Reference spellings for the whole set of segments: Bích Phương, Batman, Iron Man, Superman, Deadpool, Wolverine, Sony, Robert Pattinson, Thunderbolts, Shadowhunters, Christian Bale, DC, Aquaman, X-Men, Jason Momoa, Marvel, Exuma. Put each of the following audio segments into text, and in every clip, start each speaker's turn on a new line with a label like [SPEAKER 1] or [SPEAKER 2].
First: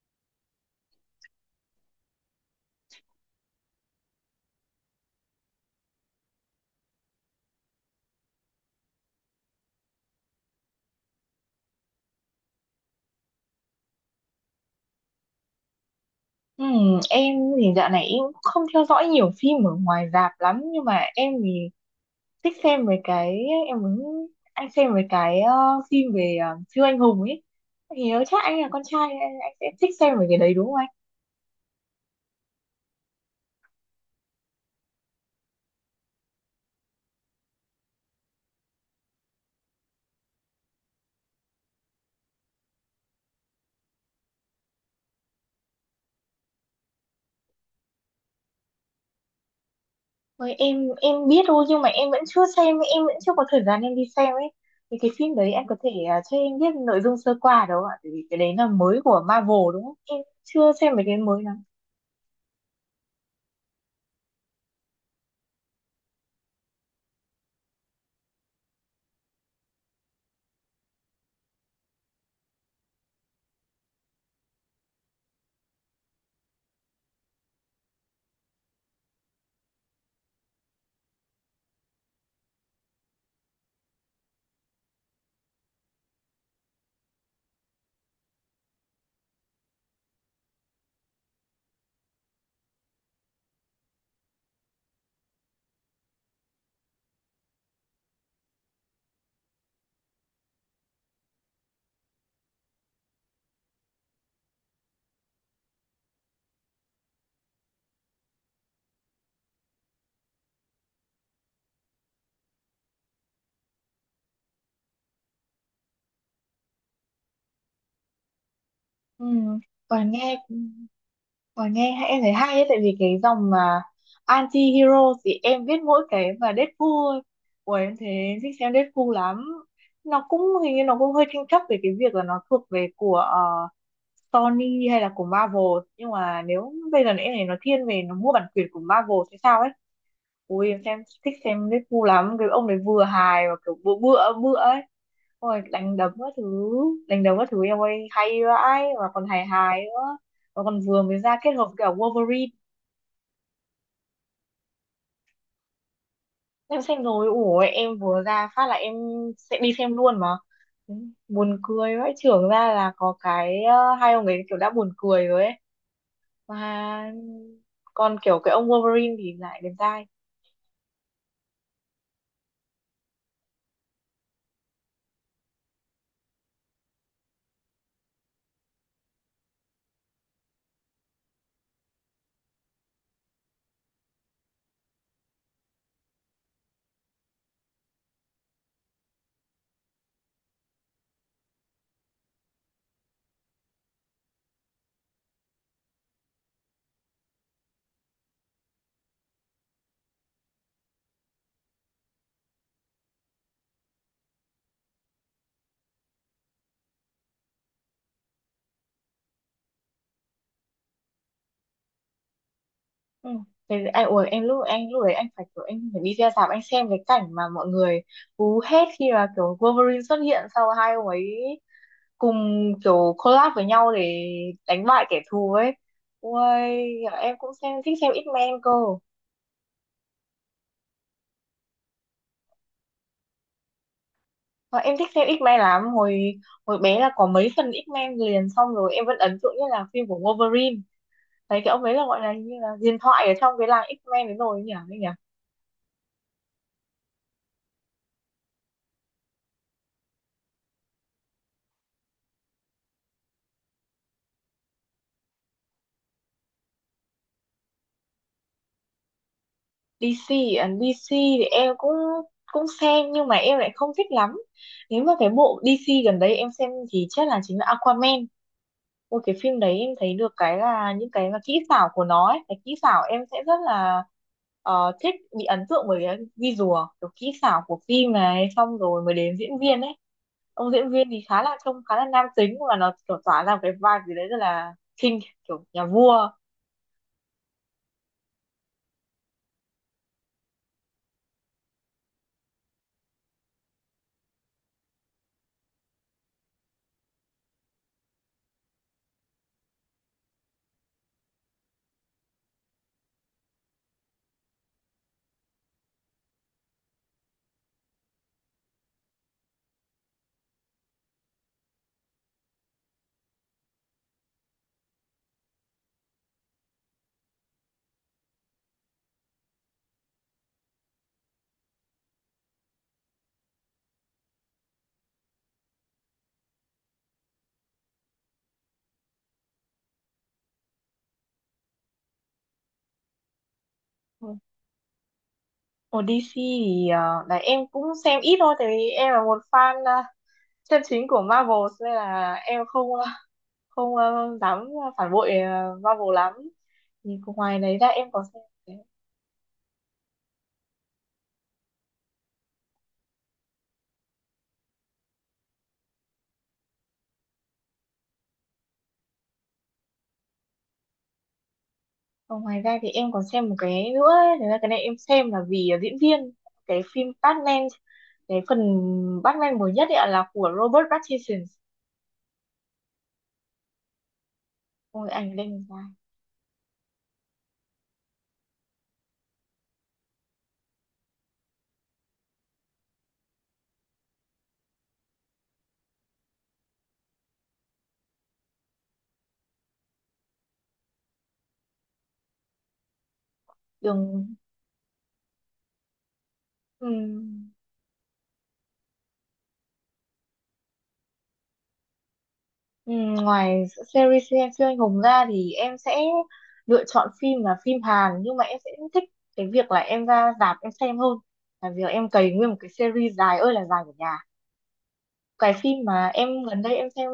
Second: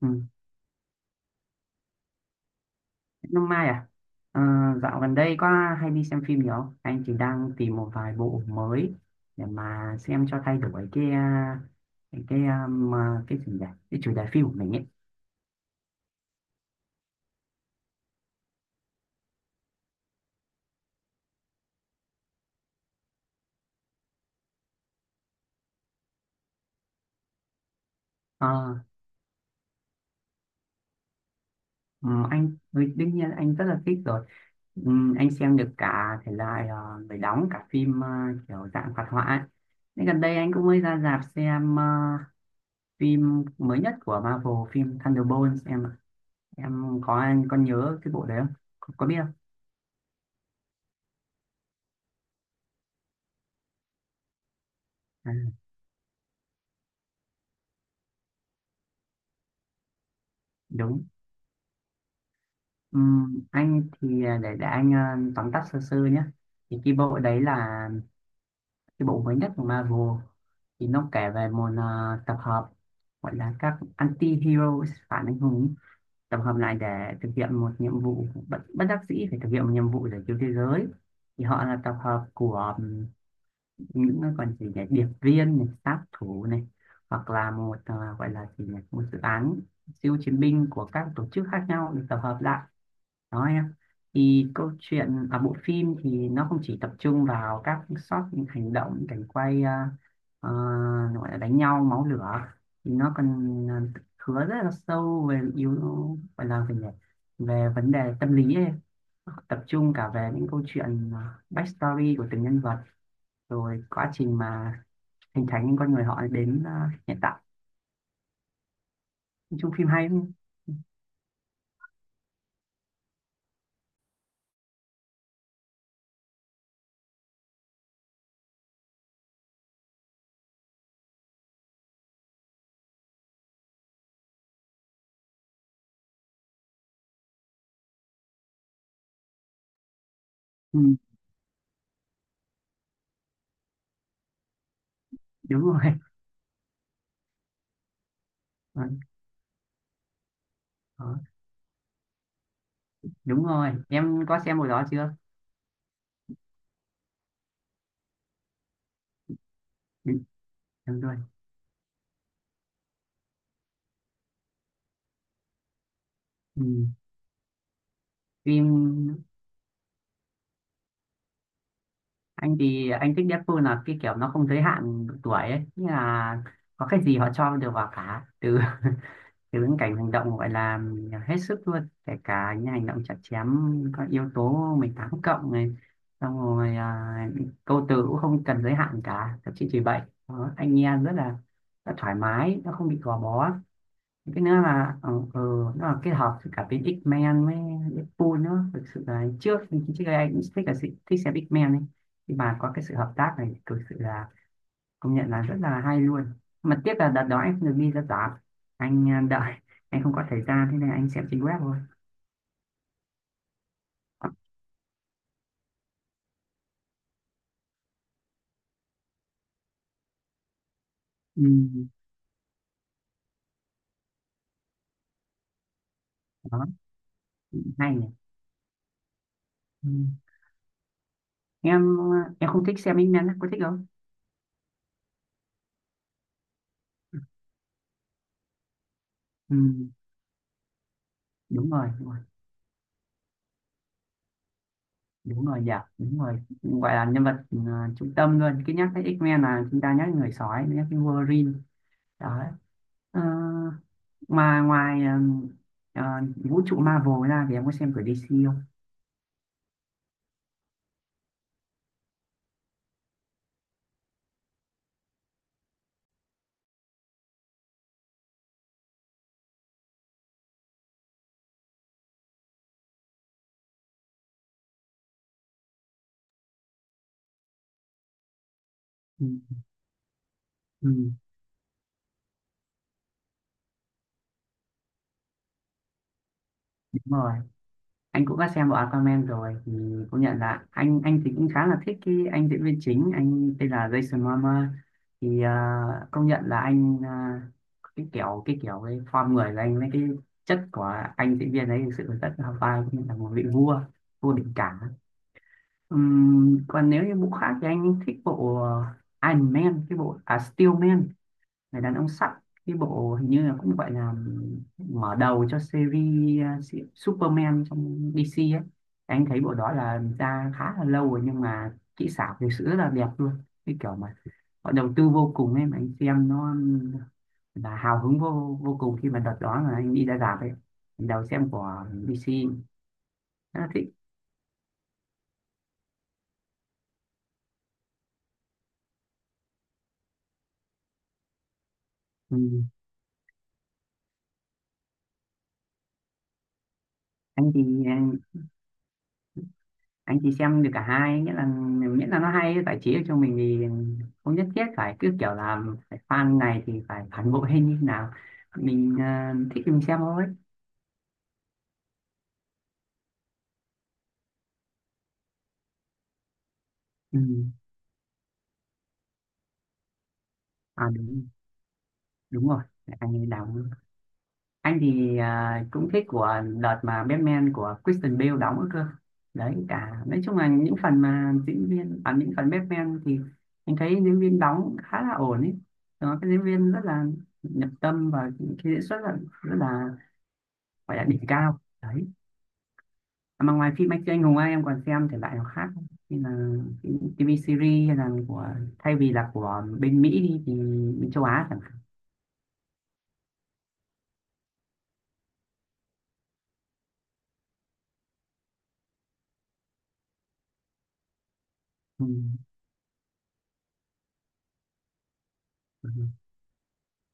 [SPEAKER 1] Ừ. Năm mai à? Ờ, dạo gần đây có hay đi xem phim nhiều không? Anh chỉ đang tìm một vài bộ mới để mà xem cho thay đổi cái cái um, à, cái chủ đề cái chủ đề phim của mình ấy.
[SPEAKER 2] Em thì dạo này em cũng không theo dõi nhiều phim ở ngoài rạp lắm, nhưng mà em thì thích xem về cái, em muốn anh xem về cái phim về siêu anh hùng ấy. Thì nếu chắc anh là
[SPEAKER 1] Ờ,
[SPEAKER 2] con trai anh sẽ thích xem về cái đấy đúng không anh?
[SPEAKER 1] Đương nhiên anh rất là thích rồi. Anh xem được cả thể loại người đóng cả phim kiểu dạng hoạt họa ấy. Nên gần đây anh cũng mới ra rạp xem phim mới nhất của Marvel, phim Thunderbolts em ạ. Em có Anh có nhớ cái bộ đấy không? Có biết không?
[SPEAKER 2] Ôi, em biết thôi, nhưng mà em vẫn chưa xem, em vẫn chưa có thời gian em đi xem ấy. Thì cái
[SPEAKER 1] À.
[SPEAKER 2] phim đấy anh có thể cho em biết nội dung sơ qua được không ạ? Tại vì cái đấy là mới của Marvel đúng không? Em chưa xem về
[SPEAKER 1] đúng
[SPEAKER 2] cái mới lắm.
[SPEAKER 1] Anh thì à, để anh à, tóm tắt sơ sơ nhé, thì cái bộ đấy là cái bộ mới nhất của Marvel. Thì nó kể về một tập hợp gọi là các anti-hero, phản anh hùng, tập hợp lại để thực hiện một nhiệm vụ bất đắc dĩ, phải thực hiện một nhiệm vụ để cứu thế giới. Thì họ là tập hợp của những cái còn gì nhỉ, điệp viên này, sát thủ này, hoặc là một gọi là gì nhỉ, một dự án siêu chiến binh của các tổ chức khác nhau được tập hợp lại đó em. Thì câu chuyện ở bộ phim thì nó không chỉ tập trung vào các shot hành động, cảnh quay ờ, gọi là đánh nhau máu lửa, thì nó còn hứa rất là sâu về yếu gọi là về về vấn đề tâm lý ấy. Tập trung cả về những câu chuyện backstory của từng nhân vật, rồi quá trình mà hình thành những con người họ đến hiện tại.
[SPEAKER 2] Ừm,
[SPEAKER 1] Nói chung phim hay
[SPEAKER 2] còn
[SPEAKER 1] lắm.
[SPEAKER 2] nghe Và em thấy hay ấy, tại vì cái dòng mà anti-hero thì em biết mỗi cái mà Deadpool thôi. Ủa em thấy em thích xem Deadpool lắm. Nó cũng hình như nó cũng hơi tranh chấp về cái việc là nó thuộc về của Sony hay là của Marvel, nhưng mà nếu bây giờ em thấy nó thiên về nó mua bản quyền của Marvel hay sao ấy. Ui em
[SPEAKER 1] Ừ,
[SPEAKER 2] xem thích xem Deadpool ngu lắm. Cái ông đấy vừa hài và kiểu bựa bựa bựa ấy.
[SPEAKER 1] đúng
[SPEAKER 2] Ôi
[SPEAKER 1] rồi.
[SPEAKER 2] đánh đấm các thứ. Đánh đấm các thứ em ơi, hay
[SPEAKER 1] Ừ,
[SPEAKER 2] vãi mà còn hài hài nữa, mà còn vừa
[SPEAKER 1] đó.
[SPEAKER 2] mới ra kết hợp cả Wolverine.
[SPEAKER 1] Đúng rồi, em có xem hồi đó chưa?
[SPEAKER 2] Em xem rồi, ủa em vừa ra phát là em sẽ đi xem
[SPEAKER 1] Ừ,
[SPEAKER 2] luôn mà.
[SPEAKER 1] đúng rồi.
[SPEAKER 2] Buồn cười vãi. Trưởng ra là có cái hai ông ấy kiểu đã buồn cười rồi ấy.
[SPEAKER 1] Ừ.
[SPEAKER 2] Mà còn kiểu cái ông Wolverine
[SPEAKER 1] Phim,
[SPEAKER 2] thì lại đẹp trai.
[SPEAKER 1] anh thì anh thích nhất Deadpool là cái kiểu nó không giới hạn độ tuổi ấy, nghĩa là có cái gì họ cho đều vào cả, từ từ những cảnh hành động gọi là hết sức luôn, kể cả những hành động chặt chém, có yếu tố 18+ này, xong rồi câu từ cũng không cần giới hạn cả, thậm chí chỉ vậy. Đó, anh nghe rất là, rất thoải mái, nó không bị gò bó. Cái nữa là nó là kết hợp với cả bên X-Men với Deadpool nữa. Thực sự là trước trước đây anh cũng thích xem X-Men ấy, nhưng mà có cái sự hợp tác này thực sự là công nhận là rất là hay luôn. Mà tiếc là đợt đó anh không được đi ra rạp, anh đợi, anh không có thời gian, thế nên anh xem trên web thôi.
[SPEAKER 2] Ừ. Thế anh ủa em lúc đấy anh phải kiểu anh phải đi ra rạp anh xem cái cảnh mà mọi người hú hét khi mà kiểu Wolverine xuất hiện, sau hai ông ấy
[SPEAKER 1] Ừ,
[SPEAKER 2] cùng kiểu collab với nhau để đánh bại kẻ thù ấy. Ui
[SPEAKER 1] đó.
[SPEAKER 2] em cũng
[SPEAKER 1] Hay
[SPEAKER 2] thích
[SPEAKER 1] nhỉ.
[SPEAKER 2] xem X-Men cơ.
[SPEAKER 1] Ừ. Em em không thích xem X-Men á, có thích không?
[SPEAKER 2] Và em thích xem X-Men lắm, hồi hồi bé là có mấy phần X-Men liền, xong rồi em vẫn ấn tượng
[SPEAKER 1] Ừ,
[SPEAKER 2] nhất là phim của Wolverine. Thấy
[SPEAKER 1] đúng
[SPEAKER 2] cái ông
[SPEAKER 1] rồi,
[SPEAKER 2] ấy là
[SPEAKER 1] đúng rồi.
[SPEAKER 2] gọi là như là huyền thoại ở trong cái làng X-Men đấy rồi ấy nhỉ.
[SPEAKER 1] Đúng rồi, dạ đúng rồi, gọi là nhân vật trung tâm luôn. Cứ nhắc tới X-Men là chúng ta nhắc đến người sói, nhắc đến Wolverine. Đó. Ờ, mà ngoài ờ, vũ trụ Marvel ra thì em có xem của DC không?
[SPEAKER 2] DC, à, DC thì em cũng cũng xem nhưng mà em lại không thích lắm. Nếu mà cái bộ DC gần đây em xem thì chắc là chính là Aquaman. Một cái phim đấy em thấy được cái là những cái mà kỹ xảo của nó ấy. Cái kỹ xảo em sẽ rất là thích, bị ấn tượng bởi cái visual kiểu kỹ xảo của phim này, xong rồi mới
[SPEAKER 1] Ừ,
[SPEAKER 2] đến diễn viên ấy. Ông
[SPEAKER 1] ừ,
[SPEAKER 2] diễn viên thì khá là trông khá là nam tính, và nó kiểu tỏa ra một cái vibe gì đấy rất là king, kiểu nhà vua.
[SPEAKER 1] đúng rồi, anh cũng đã xem bộ Aquaman rồi. Thì cũng nhận là anh thì cũng khá là thích cái anh diễn viên chính, anh tên là Jason Momoa. Thì công nhận là anh, cái kiểu cái kiểu cái form người của anh với cái chất của anh diễn viên ấy thực sự là rất là vai, cũng như là một vị vua, vua địch cả. Còn nếu như bộ khác thì anh thích bộ Iron Man, cái bộ Steel Man, người đàn ông sắt, cái bộ hình như là cũng gọi là mở đầu cho series Superman trong DC ấy. Anh thấy bộ đó là ra khá là lâu rồi, nhưng mà kỹ xảo thực sự rất là đẹp luôn, cái kiểu mà họ đầu tư vô cùng ấy. Mà anh xem nó là hào hứng vô vô cùng khi mà đợt đó là anh đi ra rạp ấy, đầu xem của DC, rất là thích.
[SPEAKER 2] Ồ, DC thì là em cũng xem ít thôi, tại vì em là một fan chân chính của Marvel, nên là
[SPEAKER 1] Ừ.
[SPEAKER 2] em không không ờ, dám phản bội Marvel lắm. Nhưng
[SPEAKER 1] anh
[SPEAKER 2] ngoài
[SPEAKER 1] thì
[SPEAKER 2] đấy ra em
[SPEAKER 1] anh
[SPEAKER 2] còn xem
[SPEAKER 1] anh thì xem được cả hai, nghĩa là miễn là nó hay, giải trí được cho mình thì không nhất thiết phải cứ kiểu là phải fan này thì phải phản bội hay như thế nào. Mình thích thì mình xem thôi.
[SPEAKER 2] còn ngoài ra thì em còn xem một cái nữa ấy. Thật ra cái này em xem là vì diễn viên cái phim
[SPEAKER 1] Ừ.
[SPEAKER 2] Batman, cái phần Batman mới nhất ấy ạ, là của
[SPEAKER 1] à
[SPEAKER 2] Robert
[SPEAKER 1] đúng
[SPEAKER 2] Pattinson.
[SPEAKER 1] Đúng rồi, anh ấy đóng. Anh
[SPEAKER 2] Ôi
[SPEAKER 1] thì
[SPEAKER 2] anh lên dài
[SPEAKER 1] cũng thích của đợt mà Batman của Christian Bale đóng nữa cơ. Đấy cả, nói chung là những phần mà diễn viên, những phần Batman thì anh thấy diễn viên đóng khá là ổn ấy. Đó, cái diễn viên rất là nhập tâm và cái diễn xuất là rất là, gọi là đỉnh cao đấy. Mà ngoài phim anh siêu anh
[SPEAKER 2] đường.
[SPEAKER 1] hùng ấy, em còn xem thể loại nào khác không? Như là phim TV series, hay là của, thay vì là của bên Mỹ đi thì bên châu Á chẳng hạn.
[SPEAKER 2] Ừ, ngoài series siêu siêu anh hùng ra thì em sẽ lựa chọn phim là phim Hàn, nhưng mà em sẽ thích cái việc là em ra rạp em xem hơn là việc
[SPEAKER 1] Ừ.
[SPEAKER 2] em cày nguyên một cái series dài ơi là dài của nhà. Cái phim
[SPEAKER 1] Ừ.
[SPEAKER 2] mà em gần đây em xem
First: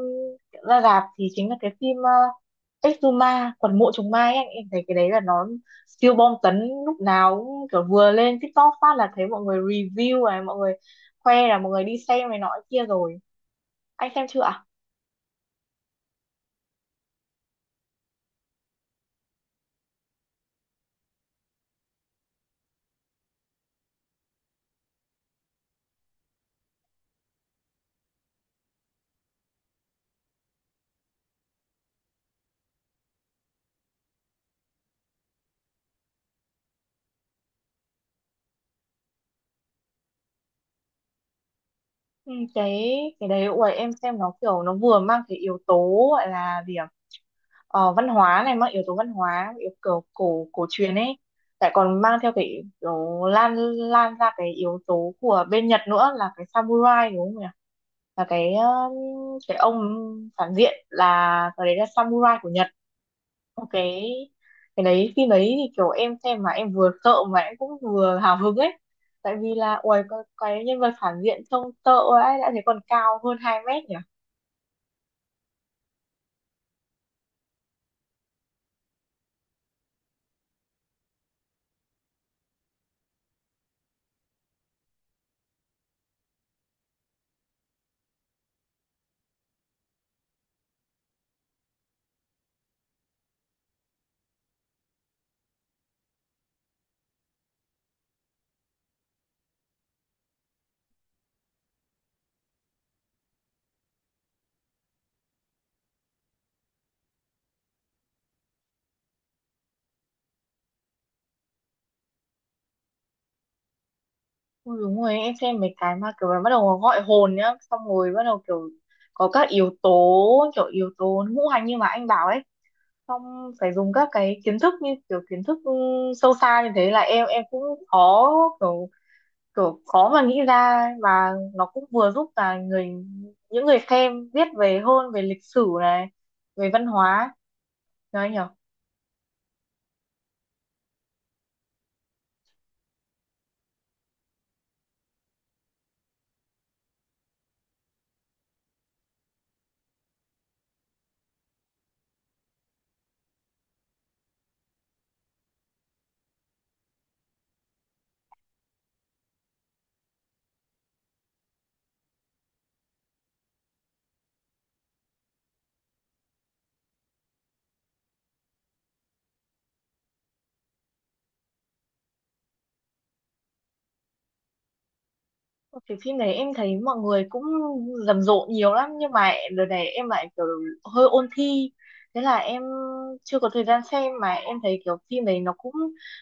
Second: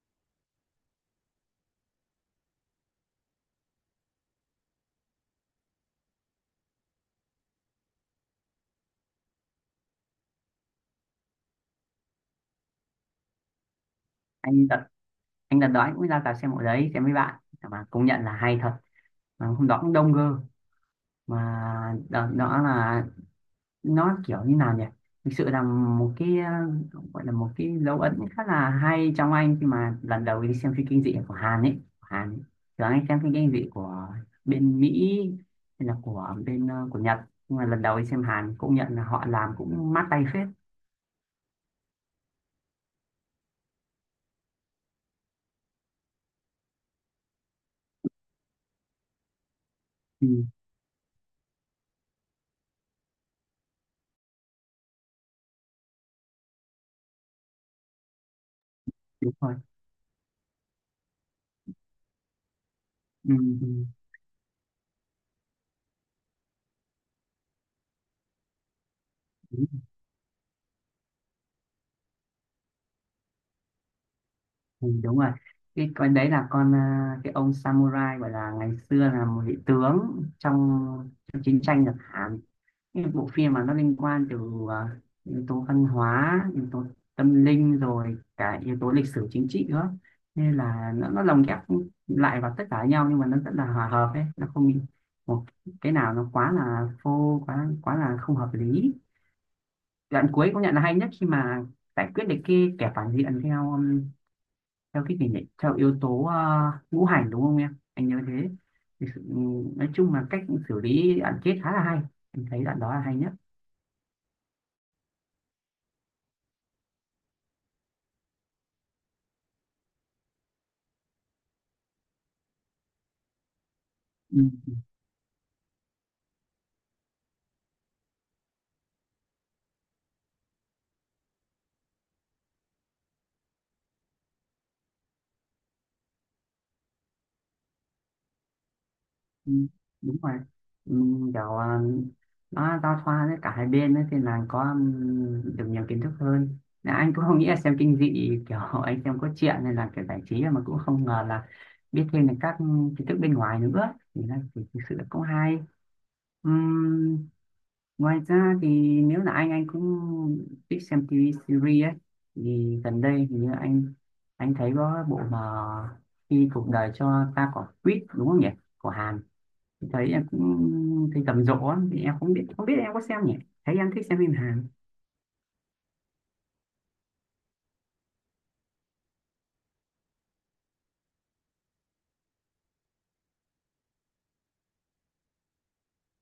[SPEAKER 2] ra rạp thì chính là cái phim Exuma quần mộ trùng mai ấy. Anh em thấy cái đấy là nó siêu bom tấn, lúc nào cũng kiểu vừa lên TikTok phát là thấy mọi người review này, mọi người khoe là mọi người đi xem này nọ kia rồi. Anh xem chưa ạ?
[SPEAKER 1] anh đặt anh đặt đó, anh cũng ra cả xem bộ đấy xem với bạn, mà công nhận là hay thật. Mà hôm đó cũng đông cơ. Mà đợt đó là nó kiểu như nào nhỉ, thực sự là một cái gọi là một cái dấu ấn khá là hay trong anh khi mà lần đầu đi xem phim kinh dị của Hàn ấy, của Hàn ấy. Thường anh xem phim kinh dị của bên Mỹ, hay là của bên của Nhật, nhưng mà lần đầu đi xem Hàn cũng nhận là họ làm cũng mát tay phết.
[SPEAKER 2] Ừ, cái đấy ủa em xem nó kiểu nó vừa mang cái yếu tố gọi là gì ạ, văn hóa này, mang yếu tố văn hóa yếu kiểu
[SPEAKER 1] Ừ,
[SPEAKER 2] cổ cổ truyền ấy, lại còn mang theo cái kiểu lan lan ra cái yếu tố của bên Nhật nữa là cái samurai đúng không nhỉ, là
[SPEAKER 1] đúng rồi.
[SPEAKER 2] cái ông phản diện là cái đấy là samurai của Nhật.
[SPEAKER 1] Ừ,
[SPEAKER 2] Một
[SPEAKER 1] ừ,
[SPEAKER 2] Cái đấy phim đấy thì kiểu em xem mà em vừa sợ mà em cũng vừa hào hứng ấy, tại vì
[SPEAKER 1] đúng,
[SPEAKER 2] là uầy cái nhân vật phản diện trông sợ ấy đã thấy, còn cao hơn 2 mét nhỉ.
[SPEAKER 1] ừ, đúng rồi. Cái con đấy là con cái ông samurai, gọi là ngày xưa là một vị tướng trong chiến tranh Nhật Hàn. Những bộ phim mà nó liên quan từ à, yếu tố văn hóa, yếu tố tâm linh, rồi cả yếu tố lịch sử chính trị nữa, nên là nó lồng ghép lại vào tất cả nhau, nhưng mà nó rất là hòa hợp ấy, nó không bị một cái nào nó quá là phô, quá quá là không hợp lý. Đoạn cuối cũng nhận là hay nhất khi mà giải quyết được cái kẻ phản diện theo theo cái gì nhỉ, theo yếu tố ngũ hành, đúng không em, anh nhớ thế. Thì sự- ừ, nói chung là cách xử lý đoạn kết khá là hay, anh thấy đoạn đó là hay
[SPEAKER 2] Ui, đúng rồi em xem mấy cái mà kiểu là bắt đầu gọi hồn nhá, xong rồi bắt đầu kiểu có các yếu tố kiểu yếu tố ngũ hành như mà anh bảo ấy. Xong phải dùng các cái kiến
[SPEAKER 1] nhất.
[SPEAKER 2] thức như kiểu kiến thức sâu xa như thế là em cũng khó, kiểu kiểu khó mà nghĩ ra, và nó cũng vừa giúp là những người xem biết về hơn về lịch sử này, về văn hóa, nói nhỉ.
[SPEAKER 1] Ừ, đúng rồi. Ừ, kiểu nó giao thoa với cả hai bên ấy, thì là có được nhiều kiến thức hơn. Là anh cũng không nghĩ là xem kinh dị kiểu anh xem có chuyện, nên là kiểu giải trí mà cũng không ngờ là biết thêm được các kiến thức bên ngoài nữa, thì là thì thực sự là cũng hay. Ừm, ngoài ra thì nếu là anh cũng thích xem TV series ấy. Thì gần đây thì như anh thấy có bộ mà Khi Cuộc Đời Cho Ta Quả Quýt, đúng không nhỉ, của Hàn. Thấy em cũng thấy rầm rộ, thì em không biết, em có xem nhỉ? Thấy em thích xem phim Hàn.
[SPEAKER 2] Thì phim này em thấy mọi người cũng rầm rộ nhiều lắm, nhưng mà đợt này em lại kiểu hơi ôn thi, thế là em chưa có thời gian xem. Mà em thấy kiểu phim này nó cũng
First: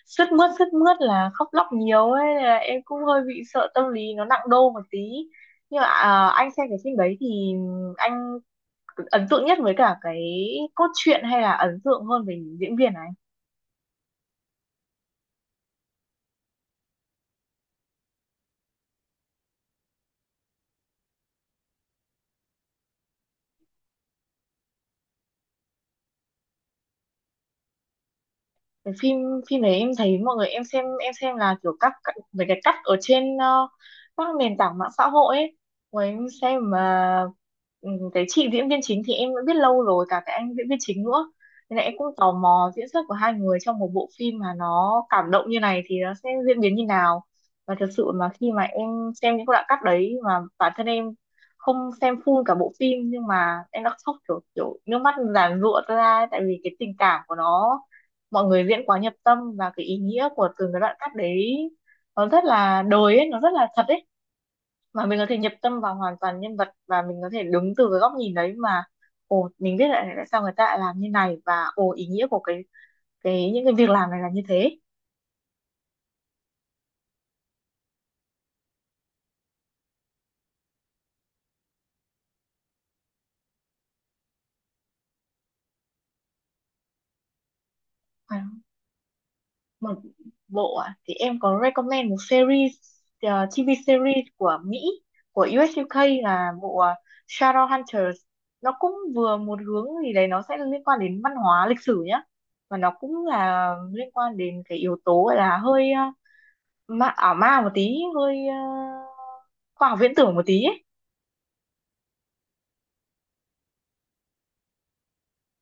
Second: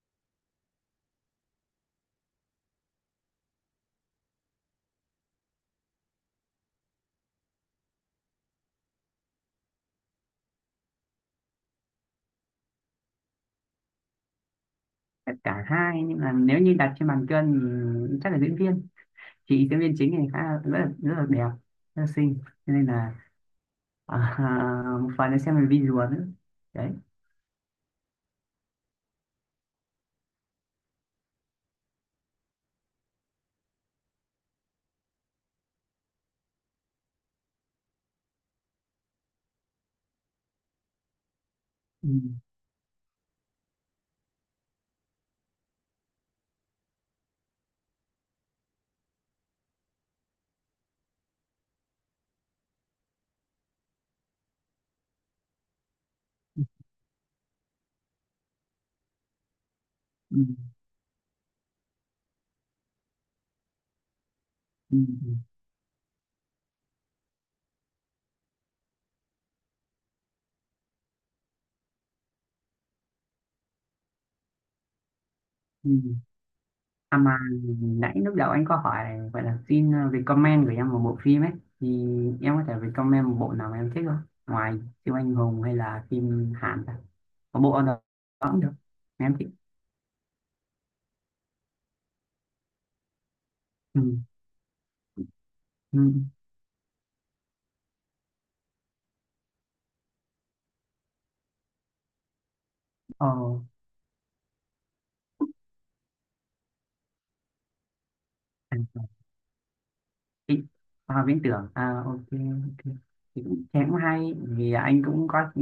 [SPEAKER 2] sướt mướt, sướt mướt là khóc lóc nhiều ấy, nên là em cũng hơi bị sợ tâm lý nó nặng đô một tí. Nhưng mà anh xem cái phim đấy thì anh ấn tượng nhất với cả cái cốt truyện, hay là ấn tượng hơn về những diễn viên ấy?
[SPEAKER 1] Tất cả hai, nhưng mà nếu như đặt trên bàn cân thì chắc là diễn viên. Chị diễn viên chính này khá là, rất là, rất là đẹp, rất là xinh. Cho nên là một phần là xem về visual nữa đấy.
[SPEAKER 2] Cái phim Phim đấy em thấy mọi người, em xem là kiểu mấy cái cắt ở trên các nền tảng mạng xã hội ấy. Rồi em xem mà, ừ, cái chị diễn viên chính thì em đã biết lâu rồi, cả cái anh diễn viên chính nữa, nên là em cũng
[SPEAKER 1] Ừ,
[SPEAKER 2] tò mò diễn xuất của hai người trong một bộ phim mà nó cảm động như này thì nó sẽ diễn biến như nào. Và thật sự mà khi mà em xem những cái đoạn cắt đấy, mà bản thân em không xem full cả bộ phim, nhưng mà em đã khóc kiểu kiểu nước mắt giàn giụa ra ấy, tại vì cái tình cảm của nó, mọi người diễn quá nhập tâm, và cái ý nghĩa
[SPEAKER 1] ừ,
[SPEAKER 2] của từng cái đoạn cắt đấy nó rất là đời ấy, nó rất là thật ấy.
[SPEAKER 1] ừ,
[SPEAKER 2] Mà mình có
[SPEAKER 1] ừ.
[SPEAKER 2] thể nhập tâm vào hoàn toàn nhân vật, và mình có thể đứng từ cái góc nhìn đấy mà ồ mình biết lại tại sao người ta lại làm như này, và ồ ý nghĩa của cái những cái việc làm này là như thế.
[SPEAKER 1] Ừ. À mà nãy lúc đầu anh có hỏi vậy là xin recommend của em một bộ phim ấy, thì em có thể recommend một bộ nào mà em thích không, ngoài siêu anh hùng hay là phim Hàn ta? Có bộ ở đó cũng được em thích.
[SPEAKER 2] Một bộ à, thì em có recommend một series TV
[SPEAKER 1] Ừ.
[SPEAKER 2] series của Mỹ, của US
[SPEAKER 1] Ừ.
[SPEAKER 2] UK, là bộ Shadowhunters. Nó cũng vừa một hướng gì đấy nó sẽ liên quan đến văn hóa lịch sử nhá, và nó cũng
[SPEAKER 1] Ờ.
[SPEAKER 2] là liên quan đến cái yếu tố gọi là hơi ma, ảo ma một tí, hơi
[SPEAKER 1] À,
[SPEAKER 2] khoa học viễn tưởng một tí
[SPEAKER 1] Vĩnh
[SPEAKER 2] ấy.
[SPEAKER 1] Viễn tưởng à, ok ok, thì cũng thế, cũng hay, vì anh cũng có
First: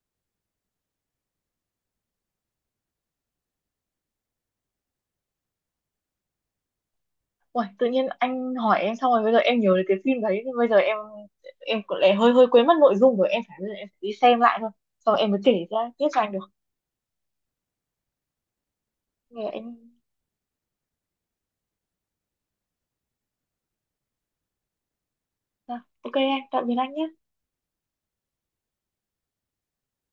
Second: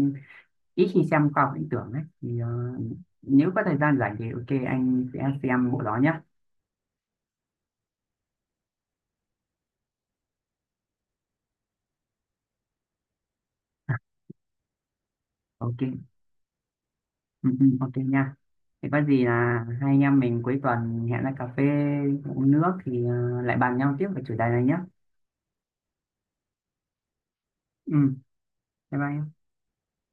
[SPEAKER 1] ít khi xem khoa học viễn tưởng ấy. Thì nếu có thời gian rảnh thì ok anh sẽ xem bộ đó nhé.
[SPEAKER 2] Ui, tự nhiên anh hỏi em xong rồi bây giờ em nhớ đến cái phim đấy, thì bây giờ em cũng lại hơi hơi quên mất nội dung rồi, em phải bây giờ em phải đi xem lại thôi, sau em mới kể ra tiếp
[SPEAKER 1] Ok.
[SPEAKER 2] cho anh được.
[SPEAKER 1] Ừ, ừ, ok nha, thì có gì
[SPEAKER 2] Rồi
[SPEAKER 1] là
[SPEAKER 2] anh,
[SPEAKER 1] hai anh em mình cuối tuần hẹn ra cà phê uống nước, thì lại bàn nhau tiếp về chủ đề này nhé.
[SPEAKER 2] à, ok anh, tạm biệt anh nhé.
[SPEAKER 1] Ừ, bye bye em.